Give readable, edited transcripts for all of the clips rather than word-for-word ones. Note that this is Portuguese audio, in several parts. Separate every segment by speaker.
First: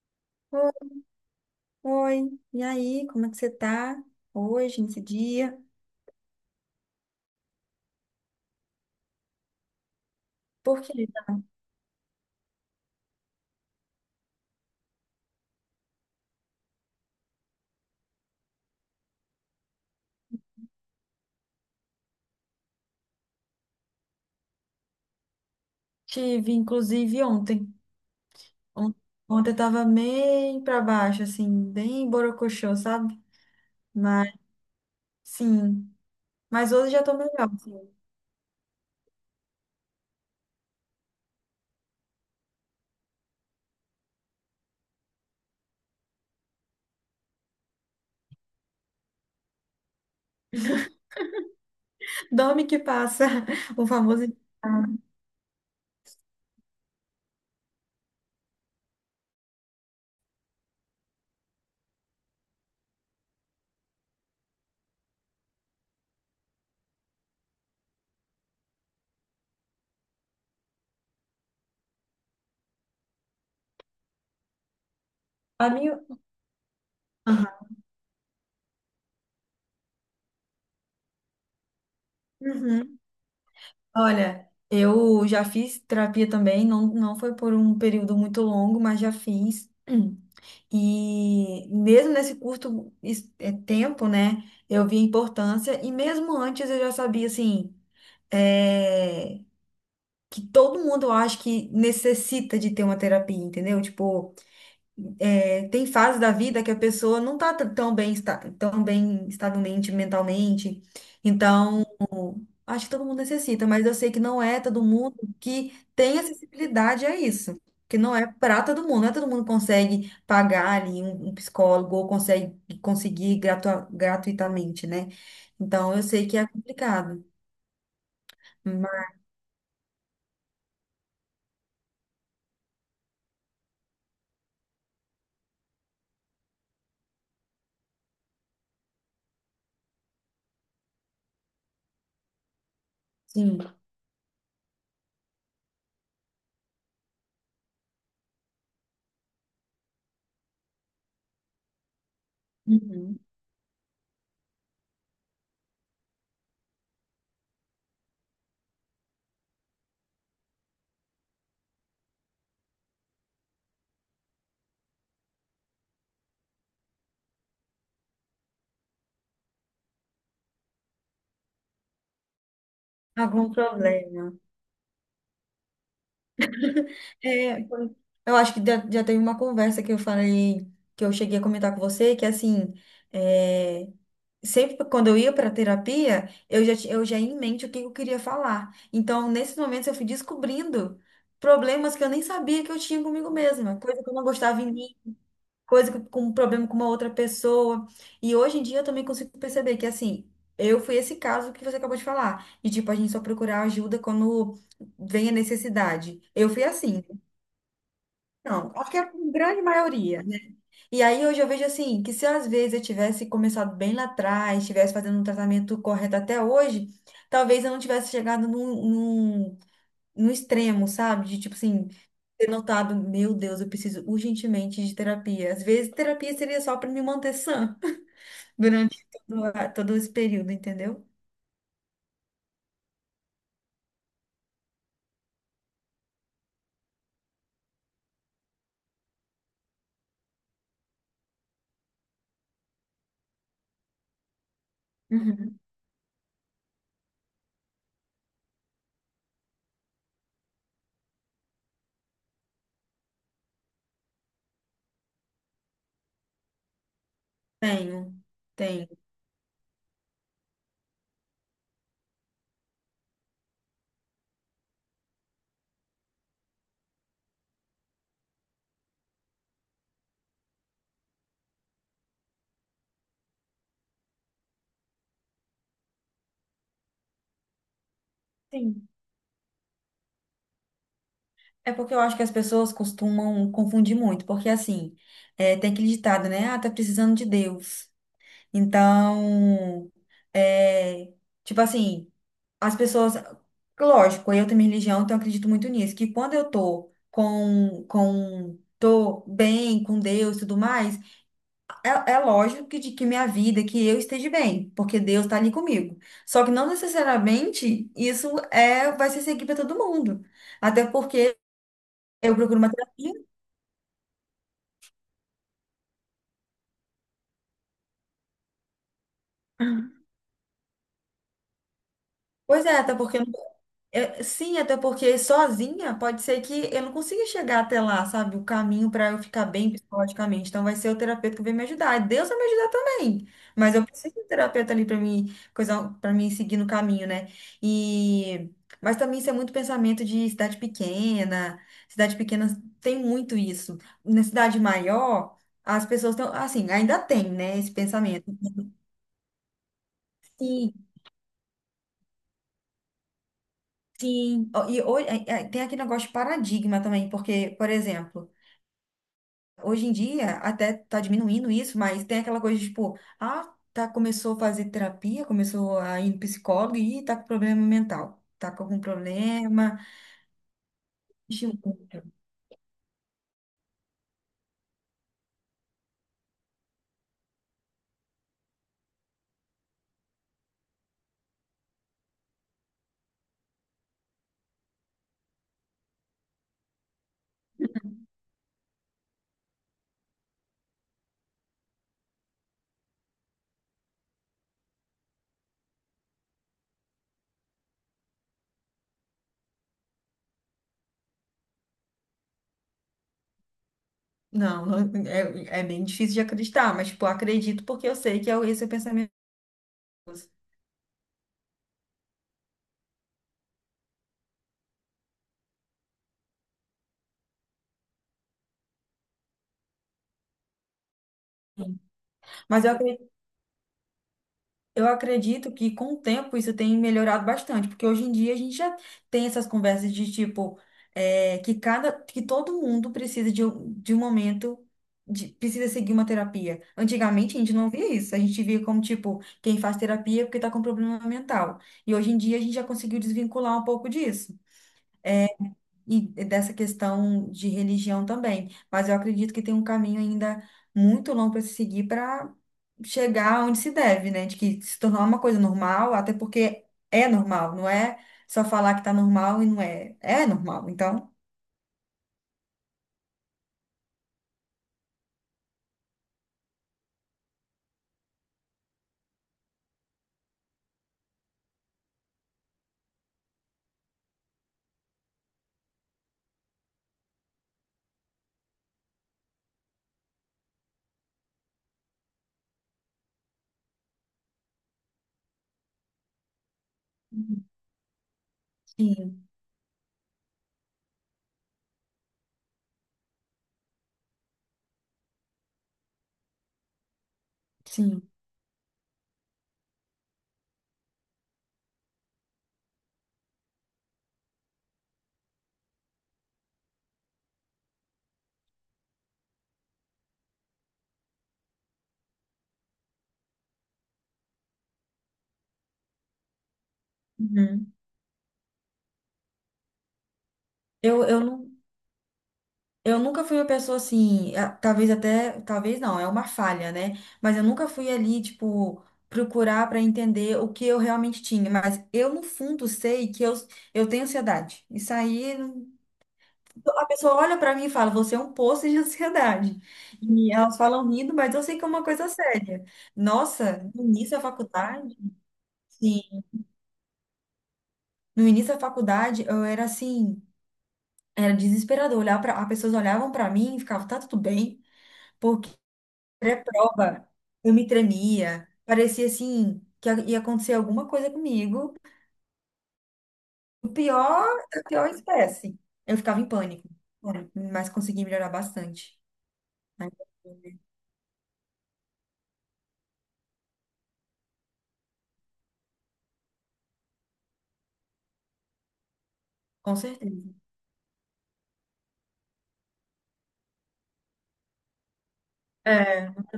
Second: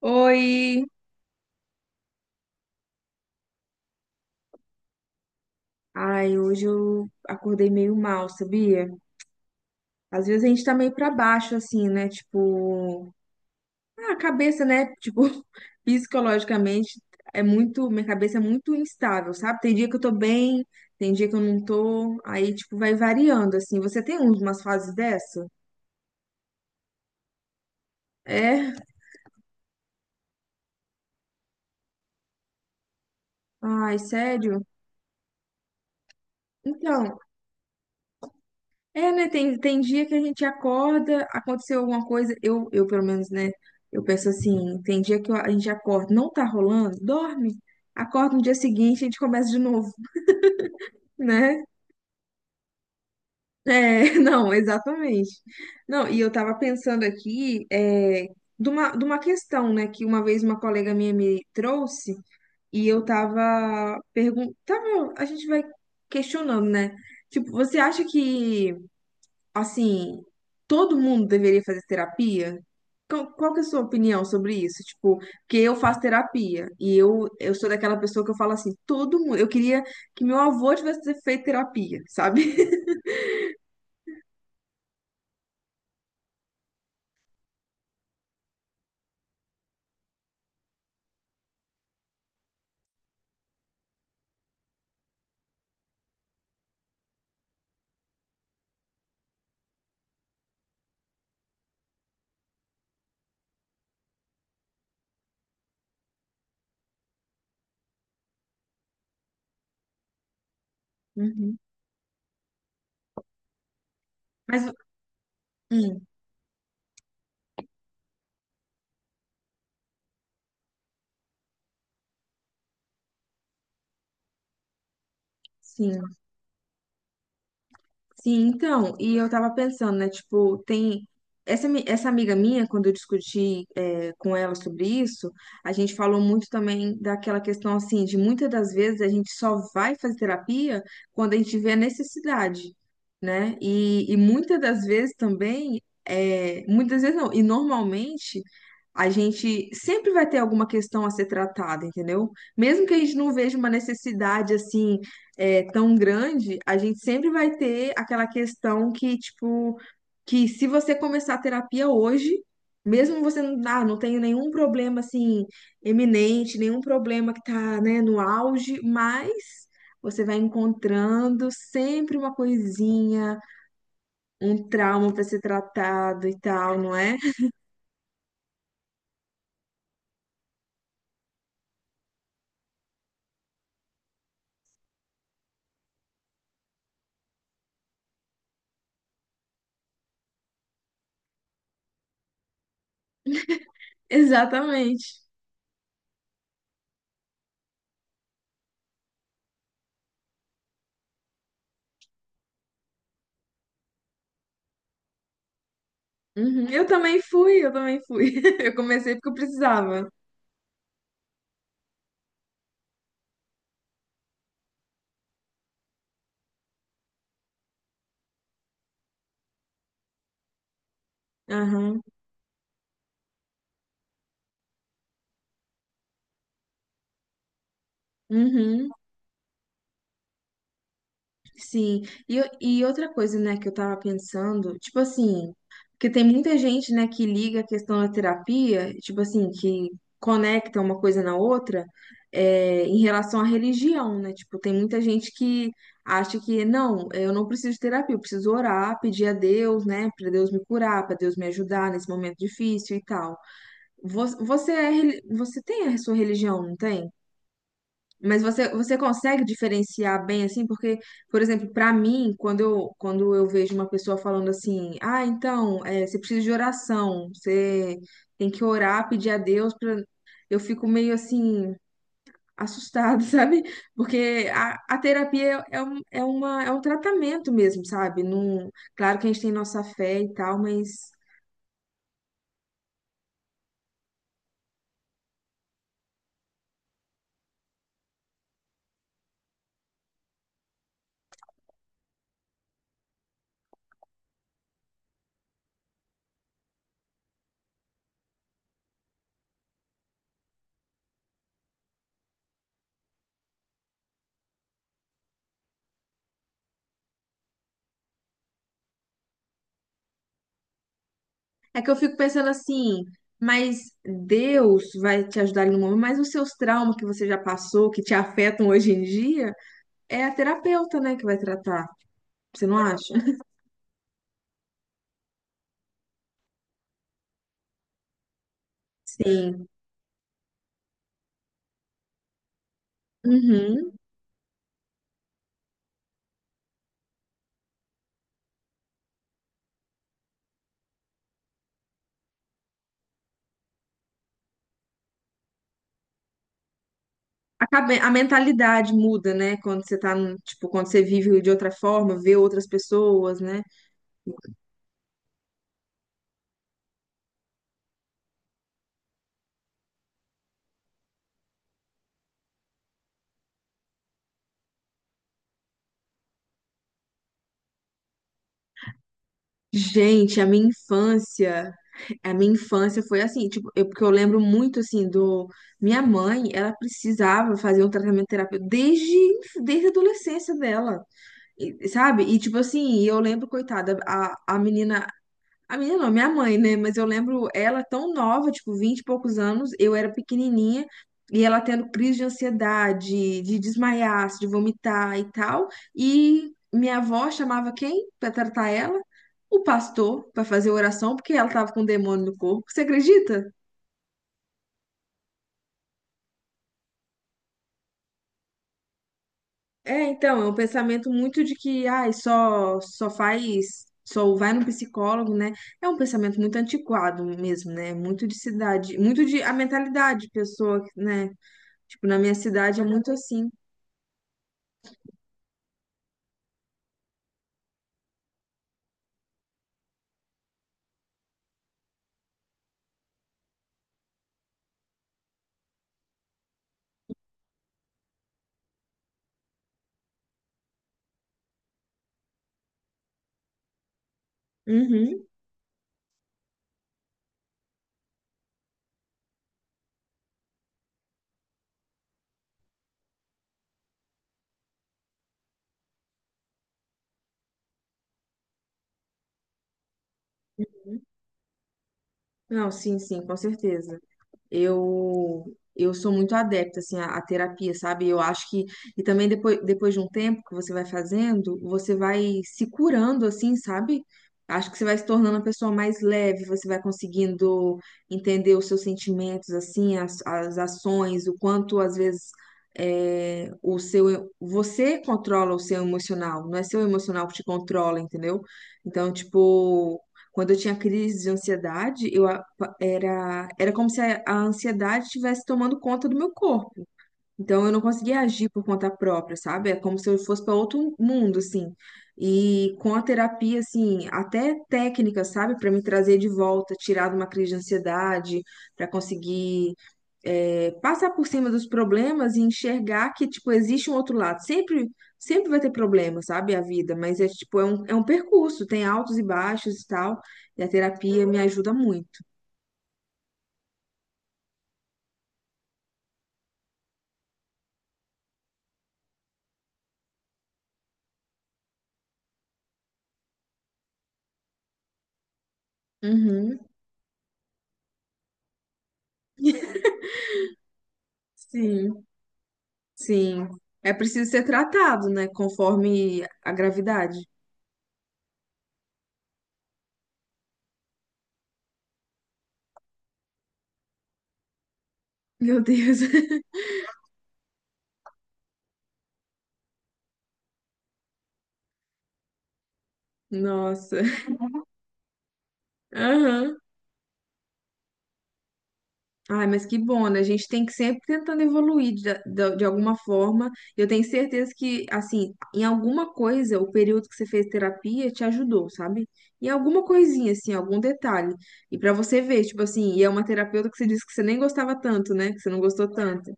Speaker 1: Oi!
Speaker 2: Oi, oi. E aí, como é que você tá hoje, nesse dia?
Speaker 1: Ai, hoje eu acordei meio mal, sabia? Às vezes a gente tá meio
Speaker 2: Porque
Speaker 1: pra baixo, assim, né? Tipo, ah, a cabeça, né? Tipo, psicologicamente é muito, minha cabeça é muito instável, sabe? Tem dia que eu tô bem, tem dia que eu não tô, aí, tipo, vai variando, assim. Você tem umas fases dessa?
Speaker 2: tive, inclusive, ontem.
Speaker 1: É?
Speaker 2: On- Ontem eu tava bem pra baixo, assim, bem borocochô, sabe?
Speaker 1: Ai,
Speaker 2: Mas,
Speaker 1: sério?
Speaker 2: sim. Mas hoje já tô
Speaker 1: Então,
Speaker 2: melhor, assim.
Speaker 1: é, né? Tem dia que a gente acorda, aconteceu alguma coisa, eu pelo menos, né? Eu penso assim, tem dia que a gente acorda, não tá rolando, dorme, acorda no dia seguinte, a gente começa de novo, né?
Speaker 2: Dorme que passa,
Speaker 1: É,
Speaker 2: o famoso.
Speaker 1: não, exatamente. Não, e eu tava pensando aqui, é, de uma questão, né, que uma vez uma colega minha me trouxe, e eu tava perguntando, tava, a gente vai questionando, né? Tipo, você acha que assim, todo mundo deveria fazer terapia? Qual que é a sua opinião sobre isso? Tipo, porque
Speaker 2: A
Speaker 1: eu faço
Speaker 2: minha...
Speaker 1: terapia e eu
Speaker 2: Aham.
Speaker 1: sou daquela pessoa que eu falo assim, todo mundo, eu queria que meu avô tivesse feito terapia, sabe?
Speaker 2: Uhum. Olha, eu já fiz terapia também, não, foi por um período muito longo, mas já fiz. E mesmo nesse curto tempo, né, eu vi a importância, e mesmo antes eu já sabia, assim, eh, que todo mundo eu acho que necessita de ter uma terapia, entendeu? Tipo, tem fases da vida que a pessoa não tá tão bem, tão bem, estável mente, mentalmente.
Speaker 1: Uhum.
Speaker 2: Então, acho que todo mundo necessita, mas eu sei que não é
Speaker 1: Mas,
Speaker 2: todo mundo que
Speaker 1: hum,
Speaker 2: tem acessibilidade a isso. Que não é para todo mundo, não é todo mundo que consegue pagar ali um psicólogo ou consegue conseguir gratuitamente, né? Então
Speaker 1: sim.
Speaker 2: eu sei que é complicado,
Speaker 1: Sim, então, e
Speaker 2: mas
Speaker 1: eu tava pensando, né, tipo, tem essa, essa amiga minha, quando eu discuti é, com ela sobre isso, a gente falou muito também daquela questão, assim, de muitas das vezes a gente só vai fazer terapia quando a gente vê a necessidade, né,
Speaker 2: sim,
Speaker 1: e muitas das vezes também, é, muitas vezes não, e normalmente a gente sempre vai ter alguma questão a ser tratada, entendeu? Mesmo que a gente
Speaker 2: uhum,
Speaker 1: não veja uma necessidade, assim, é, tão grande, a gente sempre vai ter aquela questão que, tipo, que se você começar a terapia hoje, mesmo você não, ah, não tenha nenhum problema, assim, eminente, nenhum problema que tá, né, no auge, mas você vai encontrando sempre uma coisinha,
Speaker 2: algum problema.
Speaker 1: um trauma para ser tratado e tal, não é?
Speaker 2: É, eu acho que já teve uma conversa que eu falei, que eu cheguei a comentar com você, que assim, é, sempre quando eu ia para terapia, eu já, eu já ia em mente o que eu queria falar. Então, nesses momentos, eu fui descobrindo problemas que eu nem sabia que eu tinha comigo mesma, coisa que eu não gostava em mim,
Speaker 1: Exatamente.
Speaker 2: coisa que, com um problema com uma outra pessoa. E hoje em dia eu também consigo perceber que, assim, eu fui esse caso que você acabou de falar, de tipo, a gente só procurar ajuda quando vem a necessidade. Eu fui
Speaker 1: Uhum. Eu
Speaker 2: assim, né?
Speaker 1: também fui, eu também fui.
Speaker 2: Não,
Speaker 1: Eu
Speaker 2: acho que é a
Speaker 1: comecei porque eu
Speaker 2: grande
Speaker 1: precisava.
Speaker 2: maioria. E aí hoje eu vejo assim, que se às vezes eu tivesse começado bem lá atrás, tivesse fazendo um tratamento correto até hoje, talvez eu não tivesse chegado num extremo, sabe? De tipo assim,
Speaker 1: Aham.
Speaker 2: ter notado, meu Deus, eu preciso urgentemente de terapia. Às vezes terapia seria só para me manter sã
Speaker 1: Uhum.
Speaker 2: durante todo, todo esse período, entendeu?
Speaker 1: Sim, e, e outra coisa, né, que eu tava pensando, tipo assim, porque tem muita gente, né, que liga a questão da terapia, tipo assim, que conecta uma coisa na outra, é, em relação à religião, né? Tipo, tem muita gente
Speaker 2: Uhum.
Speaker 1: que acha que, não, eu não preciso de terapia, eu preciso orar, pedir a Deus, né, pra Deus me curar, pra Deus me ajudar nesse momento difícil e tal. Você é, você tem a sua religião, não tem?
Speaker 2: Tenho,
Speaker 1: Mas você,
Speaker 2: tenho.
Speaker 1: você consegue diferenciar bem assim? Porque, por exemplo, para mim, quando eu vejo uma pessoa falando assim, ah, então, você precisa de oração, você tem que orar, pedir a Deus, pra... eu fico meio assim, assustada, sabe? Porque a terapia é, um, é uma, é um tratamento mesmo, sabe? Não,
Speaker 2: Sim.
Speaker 1: claro que a gente tem nossa fé e tal, mas.
Speaker 2: É porque eu acho que as pessoas costumam confundir muito, porque assim, é, tem aquele ditado, né? Ah, tá precisando de Deus. Então, é, tipo assim, as pessoas, lógico, eu tenho minha religião, então eu acredito muito nisso, que quando eu tô tô bem com Deus e tudo mais, é, é lógico que, de, que minha vida, que eu esteja bem, porque Deus tá ali comigo. Só que não necessariamente isso é, vai ser seguir para todo mundo. Até porque
Speaker 1: É que eu fico
Speaker 2: eu
Speaker 1: pensando
Speaker 2: procuro uma
Speaker 1: assim,
Speaker 2: terapia.
Speaker 1: mas Deus vai te ajudar ali no momento, mas os seus traumas que você já passou, que te afetam hoje em dia, é a terapeuta, né, que vai tratar.
Speaker 2: Pois
Speaker 1: Você
Speaker 2: é,
Speaker 1: não
Speaker 2: até
Speaker 1: acha?
Speaker 2: porque eu é, sim, até porque sozinha pode ser que eu não consiga chegar até lá, sabe? O caminho para eu ficar
Speaker 1: Sim.
Speaker 2: bem psicologicamente. Então vai ser o terapeuta que vai me ajudar. E Deus vai me ajudar também. Mas eu
Speaker 1: Uhum.
Speaker 2: preciso de um terapeuta ali para mim, coisa, para mim seguir no caminho, né? E mas também isso é muito pensamento de cidade pequena. Cidade pequena tem muito isso. Na cidade maior, as pessoas estão assim, ainda tem, né,
Speaker 1: A,
Speaker 2: esse
Speaker 1: a
Speaker 2: pensamento.
Speaker 1: mentalidade muda, né? Quando você tá, tipo,
Speaker 2: Sim,
Speaker 1: quando você vive de outra forma, vê outras pessoas, né?
Speaker 2: sim, ó, e é, tem aquele negócio de paradigma também, porque, por exemplo, hoje em dia até tá diminuindo isso, mas tem aquela coisa de, tipo, ah, tá, começou a fazer terapia, começou a ir no psicólogo e tá com problema mental, tá com algum problema.
Speaker 1: Gente,
Speaker 2: Gente,
Speaker 1: a minha infância foi assim, tipo, eu, porque eu lembro muito, assim, do... Minha mãe, ela precisava fazer um tratamento terapêutico desde a adolescência dela. E- Sabe? E tipo assim, eu lembro, coitada, a menina. A menina não, minha mãe, né? Mas eu lembro ela tão nova, tipo, 20 e poucos anos, eu era pequenininha, e ela tendo crise de ansiedade, de desmaiar, de vomitar e tal. E minha avó chamava quem pra tratar ela? O pastor, pra fazer oração, porque ela tava com um demônio no corpo. Você acredita?
Speaker 2: não, não, é, é bem difícil de acreditar, mas, tipo, acredito porque eu sei que é esse é o pensamento.
Speaker 1: É, então, é um pensamento muito de que, ai, só faz, só vai no psicólogo, né? É um pensamento muito antiquado mesmo, né? Muito de cidade, muito de a mentalidade de pessoa, né? Tipo, na minha
Speaker 2: Mas eu
Speaker 1: cidade é muito assim.
Speaker 2: Eu acredito que com o tempo isso tem melhorado bastante, porque hoje em dia a gente já tem essas conversas de tipo, é, que cada, que todo mundo precisa de de um momento, precisa seguir uma terapia. Antigamente a gente não via isso, a gente via como tipo, quem faz terapia é porque está com problema mental. E hoje em dia a gente já conseguiu desvincular um pouco disso
Speaker 1: Uhum.
Speaker 2: e dessa questão de religião também. Mas eu acredito que tem um caminho ainda muito longo para se seguir para chegar onde se deve, né? De que se tornar uma coisa normal, até porque é normal, não é só falar que tá normal e não é. É normal, então.
Speaker 1: Não, sim, sim, com certeza. eu eu sou muito adepta assim à, à terapia, sabe? Eu acho que e também depois, depois de um tempo que você vai fazendo, você vai se curando assim, sabe? Acho que você vai se tornando uma pessoa mais leve, você vai conseguindo entender os seus sentimentos, assim, as ações, o quanto às vezes é, o seu você controla o seu emocional, não é seu emocional que te controla, entendeu? Então,
Speaker 2: Sim,
Speaker 1: tipo, quando eu tinha crise de ansiedade, eu, Era, era como se a ansiedade estivesse tomando conta do meu corpo. Então eu não
Speaker 2: sim.
Speaker 1: conseguia agir por conta própria, sabe? É como se eu fosse para outro mundo, assim. E com a terapia, assim, até técnica, sabe? Para me trazer de volta, tirar de uma crise de ansiedade, para conseguir é, passar por cima dos problemas e enxergar que, tipo, existe um outro lado. Sempre, sempre vai ter problema, sabe? A vida, mas é, tipo, é
Speaker 2: Uhum.
Speaker 1: um, é um percurso, tem altos e baixos e tal. E a
Speaker 2: Eu
Speaker 1: terapia me
Speaker 2: não.
Speaker 1: ajuda muito.
Speaker 2: Eu nunca fui uma pessoa assim, talvez até, talvez não, é uma falha, né? Mas eu nunca fui ali, tipo, procurar para entender o que eu realmente tinha. Mas eu, no fundo, sei que eu tenho ansiedade. Isso aí,
Speaker 1: Uhum.
Speaker 2: a pessoa olha para mim e fala, você é um poço de ansiedade. E elas falam rindo, mas eu sei que é uma
Speaker 1: Sim,
Speaker 2: coisa séria.
Speaker 1: sim.
Speaker 2: Nossa, no
Speaker 1: É
Speaker 2: início da
Speaker 1: preciso ser
Speaker 2: faculdade,
Speaker 1: tratado, né?
Speaker 2: sim,
Speaker 1: Conforme a gravidade.
Speaker 2: no início da faculdade, eu era assim, era desesperador. Olhar para, as pessoas olhavam para mim e ficavam, tá tudo bem?
Speaker 1: Meu Deus.
Speaker 2: Pré-prova, eu me tremia, parecia assim que ia acontecer alguma coisa comigo. O
Speaker 1: Nossa.
Speaker 2: pior, a pior espécie. Eu ficava em
Speaker 1: Aham.
Speaker 2: pânico, né? Mas consegui melhorar bastante,
Speaker 1: Ai, mas que
Speaker 2: né?
Speaker 1: bom, né? A gente tem que sempre tentando evoluir de alguma forma. Eu tenho certeza que, assim, em alguma coisa, o período que você fez terapia te ajudou, sabe? Em
Speaker 2: Com
Speaker 1: alguma coisinha,
Speaker 2: certeza.
Speaker 1: assim, algum detalhe. E pra você ver, tipo assim, e é uma terapeuta que você disse que você nem gostava tanto, né? Que você não gostou
Speaker 2: É,
Speaker 1: tanto.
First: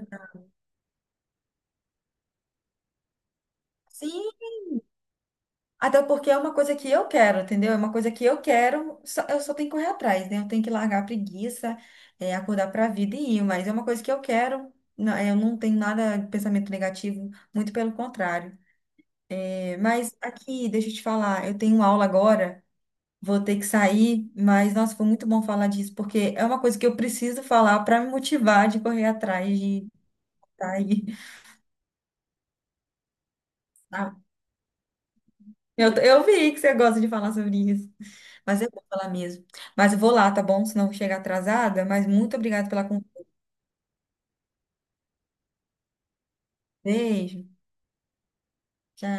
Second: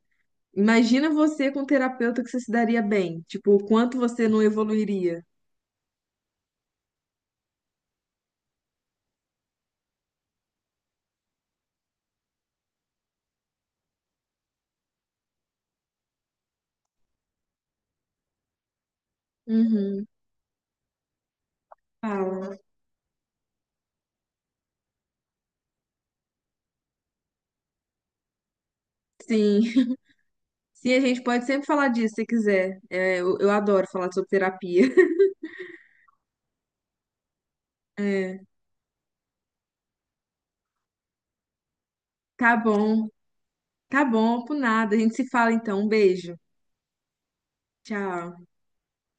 Speaker 1: Imagina você com um terapeuta que você se daria bem. Tipo, o quanto você
Speaker 2: sim,
Speaker 1: não evoluiria.
Speaker 2: até porque é uma coisa que eu quero, entendeu? É uma coisa que eu quero, eu só tenho que correr atrás, né? Eu tenho que largar a preguiça, é, acordar para a vida e ir, mas é uma coisa que eu quero. Não, eu não tenho nada de pensamento negativo, muito pelo contrário.
Speaker 1: Uhum.
Speaker 2: Mas aqui, deixa eu te falar, eu tenho aula
Speaker 1: Fala.
Speaker 2: agora, vou ter que sair, mas nossa, foi muito bom falar disso, porque é uma coisa que eu preciso falar para me motivar de correr atrás
Speaker 1: Sim.
Speaker 2: de tá
Speaker 1: Sim, a
Speaker 2: aí,
Speaker 1: gente pode sempre falar disso se quiser. É, eu adoro falar
Speaker 2: tá?
Speaker 1: sobre terapia.
Speaker 2: Eu vi que você gosta de falar sobre isso,
Speaker 1: É.
Speaker 2: mas eu vou falar mesmo. Mas eu vou lá, tá bom? Senão eu vou chegar atrasada, mas muito
Speaker 1: Tá
Speaker 2: obrigada pela
Speaker 1: bom.
Speaker 2: conversa.
Speaker 1: Tá bom, por nada. A gente se fala então. Um beijo.
Speaker 2: Beijo,
Speaker 1: Tchau.
Speaker 2: tchau.